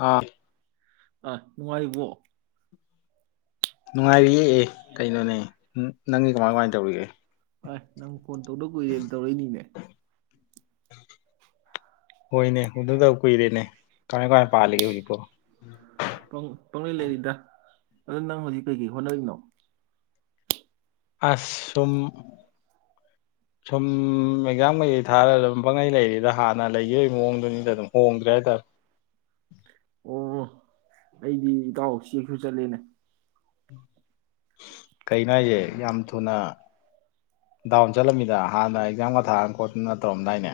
ꯍꯥꯥ ꯑꯥ ꯅꯨꯡꯉꯥꯏꯔꯤꯕꯣ ꯅꯨꯡꯉꯥꯏꯔꯤꯌꯦ ꯑꯦ ꯀꯩꯅꯣꯅꯦ ꯅꯪꯒꯤ ꯀꯃꯥꯏ ꯀꯃꯥꯏ ꯇꯧꯔꯤꯒꯦ ꯑ ꯅꯪ ꯐꯣꯟ ꯇꯧꯗ ꯀꯨꯏꯔꯦ ꯇꯧꯔꯛꯏꯅꯤꯅꯦ ꯍꯣꯏꯅꯦ ꯎꯅꯗꯕ ꯀꯨꯏꯔꯦꯅꯦ ꯀꯃꯥꯏ ꯀꯃꯥꯏ ꯄꯥꯜꯂꯤꯒꯦ ꯍꯧꯖꯤꯛꯄꯣ ꯄꯪꯂꯩ ꯂꯩꯔꯤꯗ ꯑꯗꯨ ꯅꯪ ꯍꯧꯖꯤꯛ ꯀꯩꯀꯩ ꯍꯣꯠꯅꯔꯤꯅꯣ ꯑꯁ ꯁꯨꯝ ꯁꯨꯝ ꯑꯦꯛꯖꯥꯡ ꯀꯩ ꯀꯩ ꯊꯥꯔꯒ ꯑꯗꯨꯝ ꯄꯪꯂꯩ ꯂꯩꯔꯤꯗ ꯍꯥꯟꯅ ꯂꯩꯒꯕꯩ ꯃꯑꯣꯡꯗꯨꯅꯤꯗ ꯑꯗꯨꯝ ꯍꯣꯡꯗ꯭ꯔꯦ ꯍꯥꯏꯇꯥꯔꯦ ꯑꯣ ꯑꯩꯗꯤ ꯏꯇꯥꯎ ꯆꯦꯛ ꯁꯨ ꯆꯠꯂꯦꯅꯦ ꯀꯩꯅꯣ ꯍꯥꯏꯁꯦ ꯌꯥꯝ ꯊꯨꯅ ꯗꯥꯎꯟ ꯆꯠꯂꯝꯃꯤꯗ ꯍꯥꯟꯅ ꯑꯦꯛꯖꯥꯝꯒ ꯊꯥꯅ ꯈꯣꯠꯠꯇꯅ ꯇꯧꯔꯝꯗꯥꯏꯅꯦ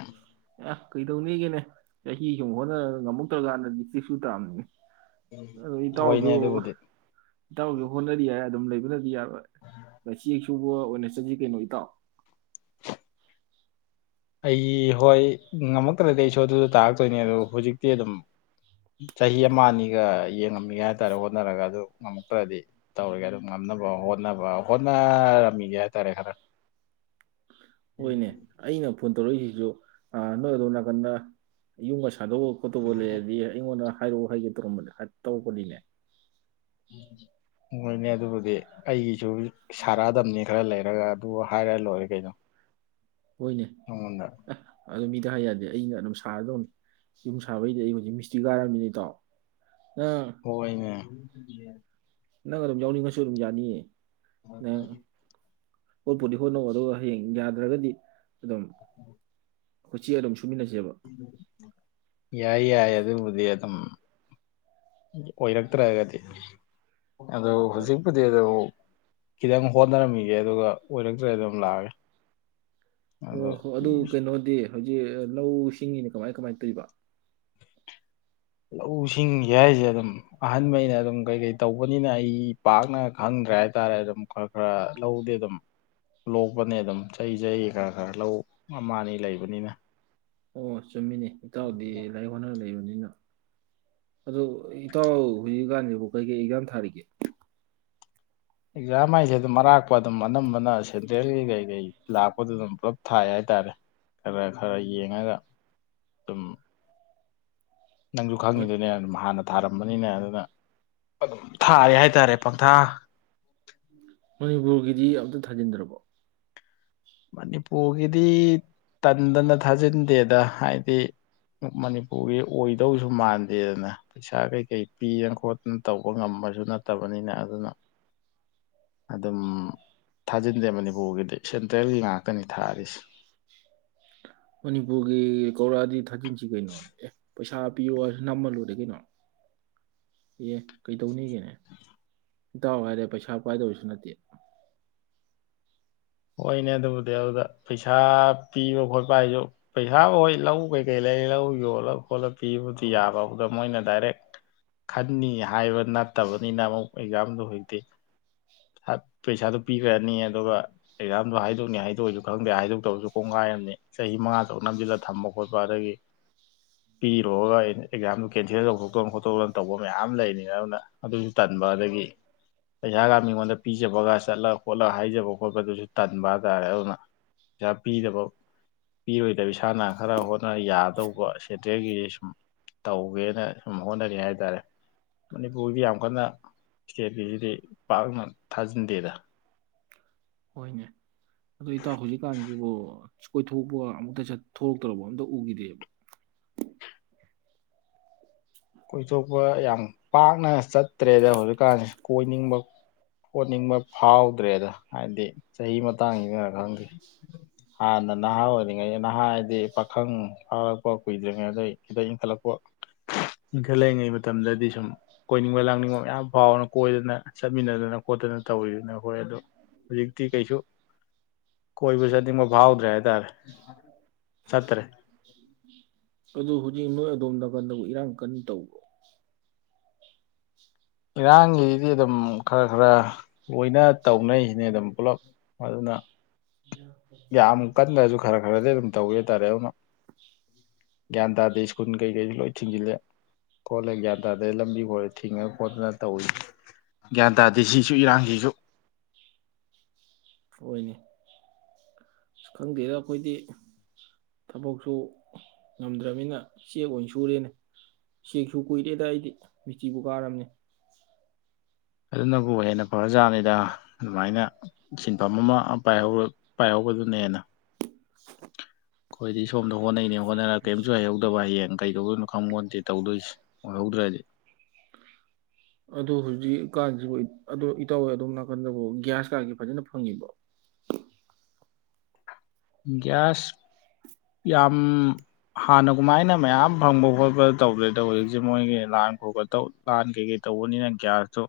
ꯑꯦ ꯀꯩꯗꯧꯅꯤꯒꯦꯅꯦ ꯆꯍꯤ ꯁꯨꯝ ꯍꯣꯠꯅꯔ ꯉꯝꯃꯛꯇ꯭ꯔꯀꯥꯟꯗꯗꯤ ꯆꯤꯛ ꯁꯨ ꯇꯥꯝꯅꯤ ꯑꯣ ꯍꯣꯏꯅꯦ ꯏꯇꯥꯎꯁꯨ ꯑꯗꯨꯕꯨꯗꯤ ꯏꯇꯥꯎꯁꯨ ꯍꯣꯠꯅꯔꯤ ꯍꯥꯏ ꯑꯗꯨꯝ ꯂꯩ [unintelligible] ꯃꯁꯤ ꯎ ꯁꯨꯕ ꯑꯣꯏꯅ ꯆꯠꯁꯤ ꯀꯩꯅꯣ ꯏꯇꯥꯎ ꯑꯩ ꯍꯣꯏ ꯉꯝꯃꯛꯇ꯭ꯔꯗꯤ ꯑꯩ ꯁꯣ ꯑꯗꯨꯗ ꯇꯥꯔꯛꯇꯣꯏꯅꯦ ꯑꯗꯨꯗ ꯍꯧꯖꯤꯛꯇꯤ ꯑꯗꯨꯝ ꯆꯍꯤ ꯑꯃ ꯑꯅꯤꯒ ꯌꯦ ꯉꯝꯃꯤꯒꯦ ꯍꯥꯏꯇꯥꯔꯦ ꯍꯣꯠꯅꯔꯒ ꯑꯗꯨ ꯉꯝꯃꯛꯇ꯭ꯔꯗꯤ ꯇꯧꯔꯒꯦ ꯑꯗꯨ ꯉꯝꯅꯕ ꯍꯣꯠꯅꯕ ꯍꯣꯠꯅꯔꯝꯒꯤꯒꯦ ꯍꯥꯏ ꯇꯔꯦ ꯈꯔ ꯍꯣꯏꯅꯦ ꯑꯩꯅ ꯐ ꯇꯧꯔꯛꯏꯁꯤꯁꯨ ꯅꯣꯏ ꯑꯗꯣ ꯅꯥꯀꯟꯗ ꯌꯨꯝꯒ ꯁꯥꯗꯣꯛꯑ ꯈꯣꯠꯇꯧꯕ ꯂꯩꯔꯗꯤ ꯑꯩꯉꯣꯟꯗ ꯍꯥꯏꯔꯛꯑꯣ ꯍꯥꯏꯒꯦ ꯇꯧꯔꯝꯕꯗ ꯇꯧꯔꯛꯄꯅꯤꯅꯦ ꯍꯣꯏꯅꯦ ꯑꯗꯨꯕꯨꯗꯤ ꯑꯩꯒꯤꯁꯨ ꯁꯥꯔꯛꯑꯗꯕꯅꯤ ꯈꯔ ꯂꯩꯔꯒ ꯑꯗꯨ ꯍꯥꯏꯔ ꯂꯣꯏꯔꯦ ꯀꯩꯅꯣ ꯍꯣꯏꯅꯦ ꯅꯪꯉꯣꯟꯗ ꯑꯗꯣ ꯃꯤ ꯀ ꯍꯥꯏ ꯌꯥꯗꯦ ꯑꯩꯅ ꯑꯗꯨꯝ ꯁꯥꯔꯗꯧꯅꯤ ꯌꯨꯝ ꯁꯥꯕꯩꯗꯤ ꯑꯩ ꯍꯧꯖꯤꯛ ꯃꯤꯁꯇꯤ ꯀꯥꯔꯕꯝꯅꯤꯅꯦ ꯏꯇꯥꯎ ꯅꯪ ꯍꯣꯏꯅꯦ ꯅꯪ ꯑꯗꯨꯝ ꯌꯥꯎꯅꯤꯉꯁꯨ ꯑꯗꯨꯝ ꯌꯥꯅꯤꯌꯦ ꯅꯪ [unintelligible] ꯍꯣꯠꯄꯨꯗꯤ ꯍꯣꯠꯅꯧ ꯑꯗꯨꯒ ꯍꯌꯦꯡ ꯌꯥꯗ꯭ꯔꯒꯗꯤ ꯑꯗꯨꯝ ꯀꯣꯆꯤ ꯑꯗꯨꯝ ꯁꯨꯃꯤꯟꯅꯁꯦꯕ ꯌꯥꯏ ꯌꯥꯏ ꯑꯗꯨꯕꯨꯗꯤ ꯑꯗꯨꯝ ꯑꯣꯏꯔꯛꯇ꯭ꯔꯒꯗꯤ ꯑꯗꯨ ꯍꯧꯖꯤꯛꯄꯨꯗꯤ ꯑꯗꯨ ꯈꯤꯇꯪ ꯍꯣꯠꯅꯔꯝꯃꯤꯒꯦ ꯑꯗꯨꯒ ꯑꯣꯏꯔꯛꯇ꯭ꯔ ꯑꯗꯨꯝ ꯂꯥꯛꯑꯒꯦ ꯑꯣ ꯑꯗꯣ ꯍꯣ ꯑꯗꯨ ꯀꯩꯅꯣꯗꯤ ꯍꯧꯖꯤꯛ ꯂꯧ ꯁꯤꯡꯒꯤꯅ ꯀꯃꯥꯏ ꯀꯃꯥꯏ ꯇꯧꯋꯤꯏꯕ ꯂꯧꯁꯤꯡꯒꯤ ꯍꯥꯏꯁꯦ ꯑꯗꯨꯝ ꯑꯍꯟꯕꯅꯤꯅ ꯑꯗꯨꯝ ꯀꯩ ꯀꯩ ꯇꯧꯕꯅꯤꯅ ꯑꯩ ꯄꯥꯛꯅ ꯈꯪꯗ꯭ꯔꯦ ꯍꯥꯏꯇꯥꯔꯦ ꯑꯗꯨꯝ ꯈꯔ ꯈꯔ ꯂꯧꯗꯤꯗꯨꯝ ꯂꯣꯛꯄꯅꯦ ꯗꯨꯝ ꯆ ꯆꯍꯤ ꯈꯔ ꯈꯔ ꯂꯧ ꯑꯃꯥꯅꯤ ꯂꯩꯕꯅꯤꯅ ꯑꯣꯁ ꯆꯨꯝꯃꯤꯅꯤ ꯏꯇꯥꯎꯗꯤ ꯂꯥꯏꯔꯤꯛ ꯍꯣꯠꯅꯔꯒ ꯂꯩꯕꯅꯤꯅ ꯑꯗꯨ ꯏꯇꯥꯎ ꯍꯨꯖꯤꯛꯀꯥꯟ ꯑꯣ ꯀꯩꯀꯩ ꯑꯦꯛꯖꯥꯝ ꯊꯥꯔꯤꯒꯦ ꯑꯦꯛꯖꯥꯝ ꯍꯥꯏꯁꯦꯗꯨꯝ ꯑꯔꯥꯛꯄꯗꯨꯝ ꯑꯅꯝꯕꯅ ꯁꯦꯟꯇ꯭ꯔꯦꯜꯒꯤ ꯀꯩꯀꯩ ꯂꯥꯛꯄꯗꯨꯗꯨꯝ ꯄꯨꯂꯞ ꯊꯥꯌꯏ ꯍꯥꯏꯇꯔꯦ ꯈꯔ ꯈꯔ ꯌꯦꯡꯉꯒ ꯗꯨꯝ ꯅꯪꯁꯨ ꯈꯪꯉꯤꯗꯨꯅꯤ ꯑꯗꯨꯝ ꯍꯥꯟꯅ ꯊꯥꯔꯝꯕꯅꯤꯅ ꯑꯗꯨꯝ ꯊꯥꯔꯦ ꯍꯥꯏꯇꯔꯦ ꯄꯪꯊꯥ ꯃꯅꯤꯄꯨꯔꯒꯤꯗꯤ ꯑꯝꯇ ꯊꯥꯖꯤꯟꯗ꯭ꯔꯕꯣ ꯃꯅꯤꯄꯨꯔꯒꯤꯗꯤ ꯇꯟꯗꯅ ꯊꯥꯖꯤꯟꯗꯦꯗ ꯍꯥꯏꯗꯤ ꯃꯅꯤꯄꯨꯔꯒꯤ ꯑꯣꯏꯗꯧꯁꯨ ꯃꯥꯟꯗꯦꯅ ꯄꯩꯁꯥ ꯀꯩꯀꯩ ꯄꯤ ꯈꯣꯠꯇꯅ ꯇꯧꯕ ꯉꯝꯕꯁꯨ ꯅꯠꯇꯕꯅꯤꯅ ꯑꯗꯨꯅ ꯑꯗꯨꯝ ꯊꯥꯖꯤꯟꯗꯦ ꯃꯅꯤꯄꯨꯔꯒꯤꯗꯤ ꯁꯦꯟ ꯇꯔ꯭ꯦꯜ ꯉꯥꯛꯇꯅꯤ ꯊꯥꯔꯤꯁꯤ ꯃꯅꯤꯄꯨꯔꯒꯤ ꯀꯧꯔꯛꯑꯗꯤ ꯊꯥꯖꯤꯟꯁꯤ ꯀꯩꯅꯣ ꯑꯦ ꯄꯩꯁꯥ ꯄꯤꯌꯣꯍꯏꯁꯨ ꯅꯝꯃꯂꯣꯏꯔꯦ ꯀꯩꯅꯣ ꯑꯦ ꯀꯩꯗꯧꯅꯤꯒꯦꯅꯦ ꯏꯇꯥꯎ ꯍꯥꯏꯔꯦ ꯄꯩꯁꯥ ꯄꯥꯏꯗꯕꯁꯨ ꯅꯠꯇꯦ ꯍꯣꯏꯅꯦ ꯑꯗꯨꯕꯨꯗꯤ ꯑꯗꯨꯗ ꯄꯩꯁꯥ ꯄꯤꯕ ꯈꯣꯠꯄ ꯍꯥꯏꯁꯨ ꯄꯩꯁꯥ ꯍꯣꯏ ꯂꯧ ꯀꯩꯀꯩ ꯂꯩ ꯂꯧ ꯌꯣꯜꯂ ꯈꯣꯠꯂ ꯄꯤꯕꯗꯤ ꯌꯥꯕ ꯑꯗꯨꯗ ꯃꯣꯏꯅ ꯗꯥꯏꯔꯦꯛ ꯈꯟꯅꯤ ꯍꯥꯏꯕ ꯅꯠꯇꯕꯅꯤꯅ ꯑꯃꯨꯛ ꯑꯦꯛꯖꯥꯝꯗꯨ ꯍꯨꯖꯤꯛꯇꯤ ꯄꯩꯁꯥꯗꯨ ꯄꯤꯈ꯭ꯔꯅꯤ ꯑꯗꯨꯒ ꯑꯦꯛꯖꯥꯝꯗꯨ ꯍꯥꯏꯗꯣꯛꯅꯤ ꯍꯥꯏꯗꯣꯛꯑꯣꯏꯁꯨ ꯈꯪꯗꯦ ꯍꯥꯏꯗꯣꯛꯇꯕꯁꯨ ꯀꯣꯡꯈꯥꯏꯑꯝꯅꯤ ꯆꯍꯤ ꯃꯉꯥ ꯇꯔꯨꯛ ꯅꯝꯁꯤꯜꯂ ꯊꯝꯕ ꯈꯣꯠꯄ ꯑꯗꯒꯤ ꯄꯤꯔꯣꯒ ꯑꯦꯛꯖꯥꯝꯗꯨ ꯀꯦꯟꯁꯦꯜ ꯇꯧꯊꯣꯛꯇꯣ ꯈꯣꯠꯇꯣꯛ ꯇꯧꯕ ꯃꯌꯥꯝ ꯂꯩꯅꯤꯅ ꯑꯗꯨꯅ ꯑꯗꯨꯁꯨ ꯇꯟꯕ ꯑꯗꯒꯤ ꯄꯩꯁꯥꯒ ꯃꯤꯉꯣꯟꯗ ꯄꯤꯖꯕꯒ ꯆꯠꯂ ꯈꯣꯠꯂꯒ ꯍꯥꯏꯖꯕ ꯈꯣꯠꯄꯗꯨꯁꯨ ꯇꯟꯕ ꯍꯥꯏꯇꯥꯔꯦ ꯑꯗꯨꯅ ꯄꯩꯁꯥ ꯄꯤꯗꯕ ꯄꯤꯔꯣꯏꯗꯕ ꯏꯁꯥꯅ ꯈꯔ ꯍꯣꯠꯅ ꯌꯥꯗꯧꯕ ꯁꯦꯟꯇ꯭ꯔꯦꯜꯒꯤ ꯁꯨꯝ ꯇꯧꯒꯦꯅ ꯁꯨꯝ ꯍꯣꯠꯅꯔꯤ ꯍꯥꯏ ꯇꯥꯔꯦ ꯃꯅꯤꯄꯨꯔꯒꯤꯗꯤ ꯌꯥꯝ ꯀꯟꯅ ꯏꯁꯇꯦꯠꯀꯤꯁꯤꯗꯤ ꯄꯥꯛꯅ ꯊꯥꯖꯤꯟꯗꯦꯗ ꯑꯗꯨ ꯏꯇꯥꯎ ꯍꯧꯖꯤꯛ ꯀꯥꯟꯁꯤꯕꯨ ꯀꯣꯏꯊꯣꯛꯄ ꯑꯃꯨꯛꯇ ꯆꯠꯊꯣꯛꯇ꯭ꯔꯕ ꯑꯝꯇ ꯎꯈꯤꯗꯦꯕ ꯀꯣꯏꯊꯣꯛꯄ ꯌꯥꯝ ꯄꯥꯛꯅ ꯆꯠꯇ꯭ꯔꯦꯗ ꯍꯧꯖꯤꯛꯀꯥꯟꯁꯤ ꯀꯣꯏꯅꯤꯡꯕ ꯈꯣꯠꯅꯤꯡꯕ ꯐꯥꯎꯗ꯭ꯔꯦꯗ ꯍꯥꯏꯗꯤ ꯆꯍꯤ ꯃꯇꯥꯡꯁꯤꯅꯔ ꯈꯪꯗꯦ ꯍꯥꯟꯅ ꯅꯍꯥ ꯑꯣꯏꯔꯤꯉꯩ ꯅꯍꯥ ꯍꯥꯏꯗꯤ ꯄꯈꯪ ꯐꯥꯔꯛꯄ ꯀꯨꯏꯗ꯭ꯔꯤꯉꯩ ꯑꯗꯩ ꯗꯩ ꯏꯡꯈꯠꯂꯛꯄ ꯏꯟꯈꯠꯂꯛꯏꯉꯩ ꯃꯇꯝꯗꯗꯤ ꯁꯨꯝ ꯀꯣꯏꯅꯤꯡꯕ ꯂꯥꯡꯅꯤꯡꯕ ꯃꯌꯥꯝ ꯐꯥꯎꯅ ꯀꯣꯏꯗꯅ ꯆꯠꯃꯤꯟꯅꯗꯅ ꯈꯣꯠꯇꯅ ꯇꯧꯔꯤꯗꯨꯅ ꯑꯈꯣꯏꯑꯗꯨ ꯍꯧꯖꯤꯛꯇꯤ ꯀꯩꯁꯨ ꯀꯣꯏꯕ ꯆꯠꯅꯤꯡꯕ ꯐꯥꯎꯗ꯭ꯔꯦ ꯍꯥꯏꯇꯥꯔꯦ ꯆꯠꯇ꯭ꯔꯦ ꯑꯗꯨ ꯍꯨꯖꯤꯛ ꯅꯣꯏ ꯑꯗꯣꯝꯗ ꯅꯀꯟꯗꯕꯨ ꯏꯔꯥꯡ ꯀꯟ ꯇꯧꯕꯣ ꯏꯔꯥꯡꯒꯤꯗꯤ ꯑꯗꯨꯝ ꯈꯔ ꯈꯔ ꯂꯣꯏꯅ ꯇꯧꯅꯩꯁꯤꯅꯤ ꯑꯗꯨꯝ ꯄꯨꯜꯂꯞ ꯑꯗꯨꯅ ꯌꯥꯝ ꯀꯟꯗ꯭ꯔꯁꯨ ꯈꯔ ꯈꯔꯗꯤ ꯑꯗꯨꯝ ꯇꯧꯋꯦ ꯍꯥꯏꯇꯥꯔꯦ ꯑꯗꯨꯅ ꯒ꯭ꯌꯥꯟ ꯇꯥꯗꯦ ꯁ꯭ꯀꯨꯜ ꯀꯩꯀꯩꯁꯨ ꯂꯣꯏ ꯊꯤꯡꯖꯤꯜꯂꯦ ꯈꯣꯠꯂꯦ ꯒ꯭ꯌꯥꯟ ꯇꯥꯗꯦ ꯂꯝꯕꯤ ꯈꯔ ꯊꯤꯡꯉ ꯈꯣꯠꯇꯅ ꯇꯧꯏꯤ ꯒ꯭ꯌꯥꯟ ꯇꯥꯗꯦ ꯁꯤꯁꯨ ꯏꯔꯥꯡꯁꯤꯁꯨ ꯍꯣꯏꯅꯦ ꯈꯪꯗꯦꯗ ꯑꯈꯣꯏꯗꯤ ꯊꯕꯛꯁꯨ ꯉꯝꯗ꯭ꯔꯕꯅꯤꯅ ꯆꯦꯛ ꯑꯣꯏꯅ ꯁꯨꯔꯦꯅꯦ ꯆꯦꯛꯁꯨ ꯀꯨꯏꯔꯦꯗ ꯑꯩꯗꯤ ꯃꯤꯇꯤꯕꯨ ꯀꯥꯔꯕꯅꯦ ꯑꯗꯨꯅꯕꯨ ꯍꯦꯟꯅ ꯐꯔ ꯖꯥꯠꯅꯤꯗ ꯑꯗꯨꯃꯥꯏꯅ ꯁꯤꯟꯐꯝ ꯑꯃ ꯄꯏ ꯄꯥꯏꯍꯧꯕꯗꯨꯅ ꯍꯦꯟꯅ ꯈꯣꯏꯗꯤ ꯁꯣꯝꯗ ꯍꯣꯠꯅꯩꯅꯦ ꯍꯣꯠꯅꯔꯒ ꯀꯦꯝꯁꯨ ꯍꯩꯍꯧꯗꯕ ꯍꯌꯦꯡ ꯀꯩꯗꯧꯗꯣꯏꯅꯣ ꯈꯪꯄꯣꯟꯇꯦ ꯇꯧꯗꯣꯏꯁꯤ ꯑꯣꯏꯍꯧꯗ꯭ꯔꯗꯤ ꯑꯗꯨ ꯍꯨꯖꯤꯛ ꯀꯥꯟꯁꯤꯕꯨ ꯏꯠ ꯑꯗꯨ ꯏꯇꯥꯎ ꯑꯗꯣꯝ ꯅꯥꯀꯟꯗꯕꯨ ꯒ꯭ꯌꯥꯁ ꯀꯥꯒꯤ ꯐꯖꯅ ꯐꯪꯉꯤꯕꯣ ꯒꯌꯥꯁ ꯌꯥꯝ ꯍꯥꯟꯅ ꯒꯨꯃꯥꯏꯅ ꯃꯌꯥꯝ ꯐꯪꯕ ꯈꯣꯠꯄ ꯇꯧꯗ꯭ꯔꯦꯗꯣ ꯍꯧꯖꯤꯛꯁꯤ ꯃꯣꯏꯒꯤ ꯂꯥꯟ ꯈ ꯇꯧ ꯂꯥꯟ ꯀꯩꯀꯩ ꯇꯧꯕꯅꯤꯅ ꯒ꯭ꯌꯥꯁꯇꯨ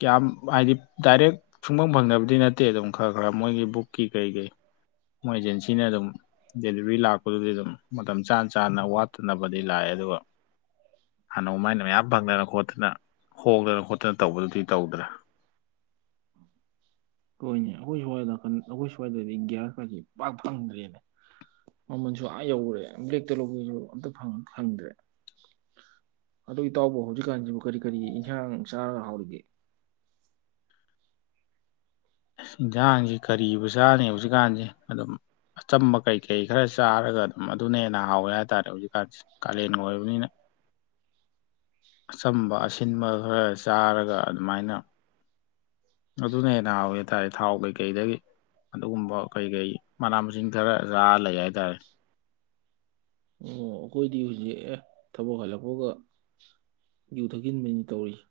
ꯀꯌꯥꯝ ꯍꯥꯏꯗꯤ ꯗꯥꯏꯔꯦꯛ ꯁꯨꯡꯐꯐꯪꯗꯕꯗꯤ ꯅꯠꯇꯦ ꯗꯨꯝ ꯈꯔ ꯈꯔ ꯃꯣꯏꯒꯤ ꯕꯨꯛꯀꯤ ꯀꯩ ꯀꯩ ꯃꯣꯏꯖꯦꯟꯁꯤ ꯁꯤꯅꯗꯨꯝ ꯗꯦꯂꯤꯚꯔꯤ ꯍꯣꯏꯅꯦ ꯑꯈꯣꯏ ꯁ꯭ꯋꯥꯏ ꯅꯥꯀꯟ ꯑꯈꯣꯏ ꯁ꯭ꯋꯥꯏꯗꯗꯤ ꯒ꯭ꯌꯥꯁ ꯀꯁꯤ ꯄꯥꯛ ꯐꯪꯗ꯭ꯔꯦꯅꯦ ꯃꯃꯜꯁꯨ ꯑꯥ ꯌꯧꯔꯦ ꯕ꯭ꯂꯦꯛꯇ ꯂꯧꯕꯁꯨ ꯑꯝꯇ ꯐꯪ-ꯐꯪꯗ꯭ꯔꯦ ꯑꯗꯨ ꯏꯇꯥꯎꯕꯨ ꯍꯧꯖꯤꯛꯀꯥꯟꯁꯤꯕꯨ ꯀꯔꯤ ꯀꯔꯤ ꯏꯟꯁꯥꯡ ꯆꯥꯔ ꯍꯥꯎꯔꯤꯒꯦ ꯏꯟꯁꯥꯡꯁꯤ ꯀꯔꯤꯕꯨꯆꯥꯅꯤ ꯍꯧꯖꯤꯛꯀꯥꯟꯖꯦ ꯑꯗꯨꯝ ꯑꯆꯝꯕ ꯀꯩꯀꯩ ꯈꯔ ꯆꯥꯔꯒ ꯑꯗꯨꯝ ꯑꯗꯨꯅꯦꯅ ꯍꯦꯟꯅ ꯍꯥꯎꯋꯦ ꯍꯥꯏꯇꯥꯔꯦ ꯍꯧꯖꯤꯛꯀꯥꯟꯁꯤ ꯀꯥꯂꯦꯟꯒ ꯑꯣꯏꯕꯅꯤꯅ ꯑꯆꯝꯕ ꯑꯁꯤꯟꯕ ꯈꯔ ꯆꯥꯔꯒ ꯑꯗꯨꯃꯥꯏꯅ ꯑꯗꯨꯅ ꯍꯦꯟꯅ ꯍꯥꯎꯋꯦ ꯍꯥꯏꯇꯔꯦ ꯊꯥꯎ ꯀꯩ-ꯀꯩꯗꯒꯤ ꯑꯗꯨꯒꯨꯝꯕ ꯀꯩꯀꯩ ꯃꯅꯥ ꯃꯁꯤꯡ ꯈꯔ ꯆꯥꯔ ꯂꯩ ꯍꯥꯏꯇꯔꯦ ꯑꯣ ꯑꯩꯈꯣꯏꯗꯤ ꯍꯧꯖꯤꯛ ꯑꯦ ꯊꯕꯛ ꯍꯜꯂꯛꯄꯒ ꯌꯨ ꯊꯛꯆꯤꯟꯕꯅꯤ ꯇꯧꯔꯤꯁꯦ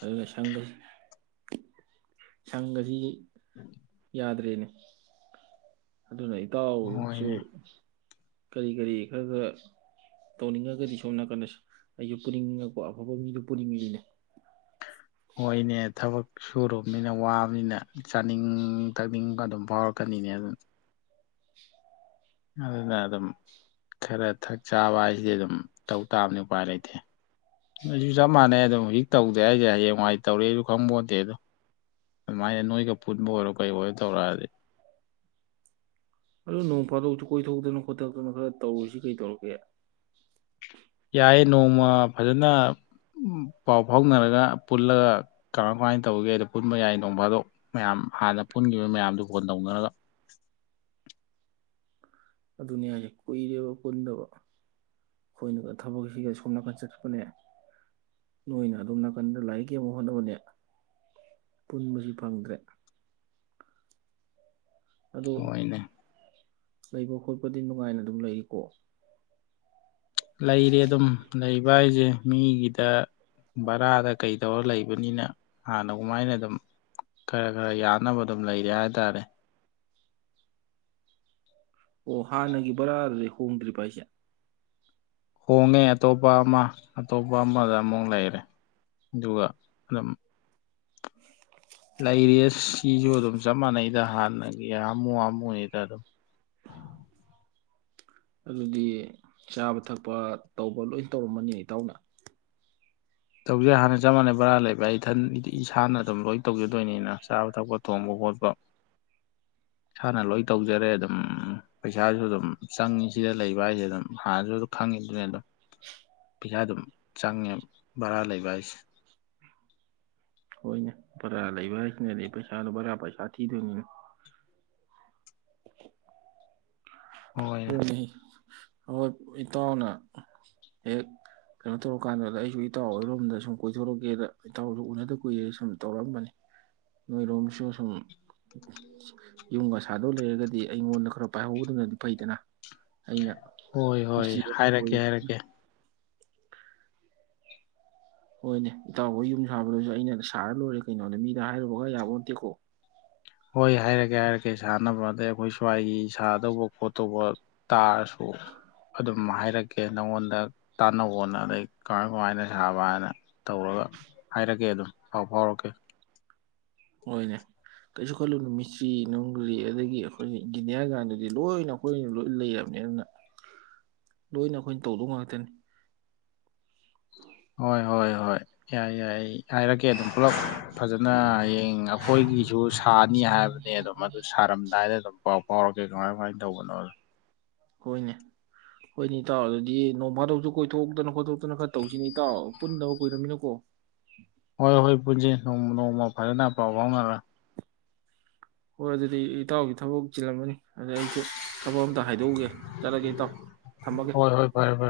ꯑꯗꯨꯅ ꯁꯪꯒꯁꯤ ꯁꯪꯒꯖꯤ ꯎꯝ ꯌꯥꯗ꯭ꯔꯦꯅꯦ꯫ ꯑꯗꯨꯅ ꯏꯇꯥꯎ ꯁꯨ ꯍꯣꯏꯅꯦ ꯀꯔꯤ ꯀꯔꯤ ꯈꯔ ꯈꯔ ꯇꯧꯅꯤꯡꯉꯒꯗꯤ ꯁꯣꯝꯅꯥꯀꯟꯗ ꯑꯩꯖꯨ ꯄꯨꯅꯤꯡꯉꯛꯄ ꯑꯐꯕ ꯃꯤꯗꯨ ꯄꯨꯅꯤꯡꯉꯤꯅꯤꯅꯦ꯫ ꯍꯣꯏꯅꯦ ꯊꯕꯛ ꯁꯨꯔꯨꯕꯅꯤꯅ ꯋꯥꯕꯅꯤꯅ ꯆꯥꯅꯤꯡ ꯊꯛꯅꯤꯡꯕ ꯑꯗꯨꯝ ꯐꯥꯎꯔꯛꯀꯅꯤꯅꯦ ꯑꯗꯨꯅ ꯑꯗꯨꯅ ꯑꯗꯨꯝ ꯈꯔ ꯊꯛ ꯆꯥꯕ ꯍꯥꯏꯁꯤꯗꯤ ꯑꯗꯨꯝ ꯇꯧ ꯇꯥꯕꯅꯤ ꯎꯄꯥꯏ ꯂꯩꯇꯦ ꯑꯩꯖꯨ ꯆꯞ ꯃꯥꯟꯅꯩ ꯑꯗꯨꯝ ꯍꯧꯖꯤꯛ ꯇꯧꯗꯦ ꯍꯥꯏꯖꯦ ꯍꯌꯦꯡꯋꯥꯏ ꯇꯧꯔꯛꯑꯦꯁꯨ ꯈꯪꯄꯣꯟꯇꯦ ꯑꯗꯨꯝ꯫ ꯑꯗꯨꯃꯥꯏꯅ ꯅꯣꯏꯒ ꯄꯨꯟꯕ ꯑꯣꯏꯔꯣ ꯀꯩ ꯑꯣꯏꯔꯣ ꯇꯧꯔꯛꯑꯗꯤ ꯑꯗꯨ ꯅꯣꯡ ꯐꯥꯗꯣꯛꯁꯨ ꯀꯣꯏꯊꯣꯛꯇꯅ ꯈꯣꯠꯇꯛꯇꯅ ꯈꯔ ꯇꯧꯔꯨꯁꯤ ꯀꯩ ꯇꯧꯔꯒꯦ ꯌꯥꯏꯌꯦ ꯅꯣꯡꯃ ꯐꯖꯅ ꯄꯥꯎ ꯐꯥꯎꯅꯔꯒ ꯄꯨꯜꯂꯓ ꯀꯔꯥꯏ ꯀꯃꯥꯏꯅ ꯇꯧꯒꯦꯗꯣ ꯄꯨꯟꯕ ꯌꯥꯏ ꯅꯣꯡꯐꯥꯗꯣꯛ ꯃꯌꯥꯝ ꯍꯥꯟꯅ ꯄꯨꯟꯈꯤꯕ ꯃꯌꯥꯝꯗꯨ ꯀꯣꯟ ꯇꯧꯅꯔꯒ ꯑꯗꯨꯅꯦꯍꯥꯏꯖꯦ ꯀꯨꯏ ꯑꯩꯈꯣꯏꯅꯒ ꯊꯕꯛꯁꯤꯒ ꯁꯣꯝ ꯅꯥꯀꯟ ꯆꯠꯄꯅꯦ ꯅꯣꯏꯅ ꯑꯗꯣꯝ ꯅꯥꯀꯟꯗ ꯂꯥꯏꯔꯤꯛ ꯌꯦꯡꯕ ꯍꯣꯠꯅꯕꯅꯦ ꯄꯨꯟꯕꯁꯤ ꯐꯪꯗ꯭ꯔꯦ꯫ ꯑꯗꯣ ꯍꯣꯏꯅꯦ ꯂꯩꯕ ꯈꯣꯠꯄꯗꯤ ꯅꯨꯡꯉꯥꯏꯅ ꯑꯗꯨꯝ ꯂꯩꯔꯤꯀꯣ? ꯂꯩꯔꯦ ꯑꯗꯨꯝ ꯂꯩꯕ ꯍꯥꯏꯖꯦ ꯃꯤꯒꯤꯗ ꯕꯔꯥꯗ ꯀꯩ ꯇꯧꯔ ꯂꯩꯕꯅꯤꯅ ꯍꯥꯟꯅ ꯀꯃꯥꯏꯅ ꯑꯗꯨꯝ ꯈꯔ ꯈꯔ ꯌꯥꯅꯕ ꯑꯗꯨꯝ ꯂꯩꯔꯦ ꯍꯥꯏꯇꯥꯔꯦ꯫ ꯑꯣ ꯍꯥꯟꯅꯒꯤ ꯕꯥꯔꯥꯗꯗꯤ ꯍꯣꯡꯗ꯭ꯔꯤꯕ ꯑꯩꯁꯦ? ꯍꯣꯡꯉꯦ ꯑꯇꯣꯞꯄ ꯑꯃ ꯑꯇꯣꯞꯄ ꯑꯃꯗ ꯑꯃꯨꯛ ꯂꯩꯔꯦ ꯑꯗꯨꯒ ꯑꯗꯨꯝ ꯂꯩꯔꯤꯌꯦ ꯁꯤꯖꯨ ꯑꯗꯨꯝ ꯆꯞ ꯃꯥꯟꯅꯩꯗ ꯍꯥꯟꯅꯒꯤ ꯍꯥꯃꯨ ꯍꯥꯃꯨꯅꯤꯗ ꯑꯗꯨꯝ꯫ ꯑꯗꯨꯗꯤ ꯆꯥꯕ ꯊꯛꯄ ꯇꯧꯕ ꯂꯣꯏ ꯇꯧꯔꯝꯃꯅꯤ ꯏꯇꯥꯎꯅ? ꯇꯧꯖꯩ ꯍꯥꯟꯅ ꯆꯞ ꯃꯥꯟꯅꯩ ꯕꯔꯥ ꯂꯩꯕ ꯑꯩ ꯏꯊꯟꯗꯤ ꯏꯁꯥꯅ ꯑꯗꯨꯝ ꯂꯣꯏ ꯇꯧꯖꯗꯣꯏꯅꯤꯅ ꯆꯥꯕ ꯊꯛꯄ ꯊꯣꯡꯕ ꯈꯣꯠꯄ ꯏꯁꯥꯅ ꯂꯣꯏ ꯇꯧꯖꯔꯦ ꯑꯗꯨꯝ ꯄꯩꯁꯥꯁꯨ ꯑꯗꯨꯝ ꯆꯪꯉꯤ ꯁꯤꯗ ꯂꯩꯕ ꯍꯥꯏꯖꯦ ꯑꯗꯨꯝ ꯍꯥꯟꯅꯁꯨ ꯑꯗꯨꯝ ꯈꯪꯉꯤꯗꯨꯅꯦ ꯑꯗꯨꯝ ꯄꯩꯁꯥ ꯑꯗꯨꯝ ꯆꯪꯉꯦ꯫ ꯕꯔꯥ ꯂꯩꯕ ꯍꯥꯏꯁꯦ꯫ ꯍꯣꯏꯅꯦ ꯕꯔꯥ ꯂꯩꯕ ꯍꯥꯏꯁꯤꯅꯗꯤ ꯄꯩꯁꯥꯗꯣ ꯕꯔꯥ ꯄꯩꯁꯥ ꯊꯤꯗꯣꯏꯅꯤꯅꯦ꯫ ꯍꯣꯏ ꯅꯦꯍꯦ ꯍꯣꯏ ꯏꯇꯥꯎꯅ ꯍꯦꯛ ꯀꯩꯅꯣ ꯇꯧꯔꯀꯥꯟꯗꯨꯗ ꯑꯩꯁꯨ ꯏꯇꯥꯎ ꯍꯣꯏꯔꯣꯝꯗ ꯁꯨꯝ ꯀꯣꯏꯊꯣꯔꯛꯀꯦꯗ ꯏꯇꯥꯎꯖꯨ ꯎꯅꯗ ꯀꯨꯏꯔꯦ ꯁꯨꯝ ꯇꯧꯔꯛꯑꯝꯕꯅꯤ ꯅꯣꯏꯔꯣꯝꯁꯨ ꯁꯨꯝ ꯌꯨꯝꯒ ꯁꯥꯗꯧ ꯂꯩꯔꯒꯗꯤ ꯑꯩꯉꯣꯟꯗ ꯈꯔ ꯄꯥꯏꯍꯧꯕꯗꯨꯅꯗꯤ ꯐꯩꯗꯅ꯫ ꯑꯩꯅ ꯍꯣꯏ ꯍꯣꯏ ꯃꯤꯁꯇ꯭ꯔꯤ ꯑꯃ ꯑꯣꯏꯔꯨ ꯍꯥꯏꯔꯛꯀꯦ ꯍꯥꯏꯔꯛꯀꯦ꯫ ꯍꯣꯏꯅꯦ ꯏꯇꯥꯎꯍꯣꯏ ꯌꯨꯝ ꯁꯥꯕꯗꯁꯨ ꯑꯩꯅ ꯁꯥꯔ ꯂꯣꯏꯔꯦ ꯀꯩꯅꯣꯅꯦ ꯃꯤꯗ ꯍꯥꯏꯔꯨꯕꯒ ꯌꯥꯕꯣꯟꯇꯦꯀꯣ꯫ ꯍꯣꯏ ꯍꯥꯏꯔꯛꯀꯦ ꯍꯥꯏꯔꯛꯀꯦ ꯁꯥꯥꯟꯅꯕ ꯑꯗꯩ ꯑꯩꯈꯣꯏ ꯁ꯭ꯋꯥꯏꯒꯤ ꯁꯥꯗꯧꯕ ꯈꯣꯠꯇꯧꯕ ꯇꯥꯔꯁꯨ ꯑꯗꯨꯝ ꯍꯥꯏꯔꯛꯀꯦ ꯅꯪꯉꯣꯟꯗ ꯇꯥꯟꯅꯧꯋꯣꯅ ꯑꯗꯩ ꯀꯃꯥꯏ ꯀꯃꯥꯏꯅ ꯁꯥꯕ ꯍꯥꯏꯅ ꯇꯧꯔꯒ ꯍꯥꯏꯔꯛꯀꯦ ꯑꯗꯨꯝ ꯄꯥꯎ ꯐꯥꯎꯔꯛꯀꯦ꯫ ꯍꯣꯏꯅꯦ ꯀꯩꯁꯨ ꯈꯜꯂꯨꯅꯨ ꯃꯤꯁꯇ꯭ꯔꯤ ꯅꯨꯡꯒꯔꯤ ꯑꯗꯒꯤ ꯑꯩꯈꯣꯏꯅ ꯏꯟꯖꯤꯅꯤꯌꯥꯔ ꯀꯥꯟꯗꯨꯗꯤ ꯂꯣꯏꯅ ꯑꯩꯈꯣꯏꯅ ꯂꯣꯏ ꯂꯩꯔꯕꯅꯤ ꯑꯗꯨꯅ ꯂꯣꯏꯅ ꯑꯩꯈꯣꯏꯅ ꯇꯧꯗꯧ ꯉꯥꯛꯇꯅꯤ꯫ ꯍꯣꯏ ꯍꯣꯏ ꯍꯣꯏ ꯌꯥꯏ ꯌꯥꯏ ꯍꯥꯏꯔꯛꯀꯦ ꯑꯗꯨꯝ ꯄꯨꯂꯞ ꯐꯖꯅ ꯍꯌꯦꯡ ꯑꯩꯈꯣꯏꯒꯤꯁꯨ ꯁꯥꯅꯤ ꯍꯥꯏꯕꯅꯦ ꯑꯗꯨꯝ ꯑꯗꯨ ꯁꯥꯔꯝꯗꯥꯏꯗ ꯑꯗꯨꯝ ꯄꯥꯎ ꯐꯥꯎꯔꯛꯀꯦ ꯀꯃꯥꯏ ꯀꯃꯥꯏꯅ ꯇꯧꯕꯅꯣꯗꯣ꯫ ꯍꯣꯏꯅꯦ ꯍꯣꯏꯅꯦ ꯏꯇꯥꯎ ꯑꯗꯨꯗꯤ ꯅꯣꯡꯐꯥꯗꯧꯁꯨ ꯀꯣꯏꯊꯣꯛꯇꯅ ꯈꯣꯠꯇꯣꯛꯇꯅ ꯈꯔ ꯇꯧꯁꯤꯅꯦ ꯏꯇꯥꯎ ꯄꯨꯟꯗꯕ ꯀꯨꯏꯔꯃꯤꯅꯀꯣ? ꯍꯣꯏ ꯍꯣꯏ ꯄꯨꯟꯖꯤ ꯅꯣꯡꯃ ꯅꯣꯡꯃ ꯐꯖꯅ ꯄꯥꯎ ꯐꯥꯎꯅꯔ꯫ ꯍꯣꯏ ꯑꯗꯨꯗꯤ ꯏꯇꯥꯎꯒꯤ ꯊꯕꯛ ꯆꯤꯜꯂꯝꯃꯅꯤ꯫ ꯑꯗ ꯑꯩꯁꯨ ꯊꯕꯛ ꯑꯝꯇ ꯍꯥꯏꯗꯣꯛꯎꯒꯦ ꯆꯠꯂꯒꯦ ꯏꯇꯥꯎ ꯊꯝꯃꯒꯦ꯫ ꯍꯣꯏ ꯍꯣꯏ ꯐꯔꯦ ꯐꯔꯦ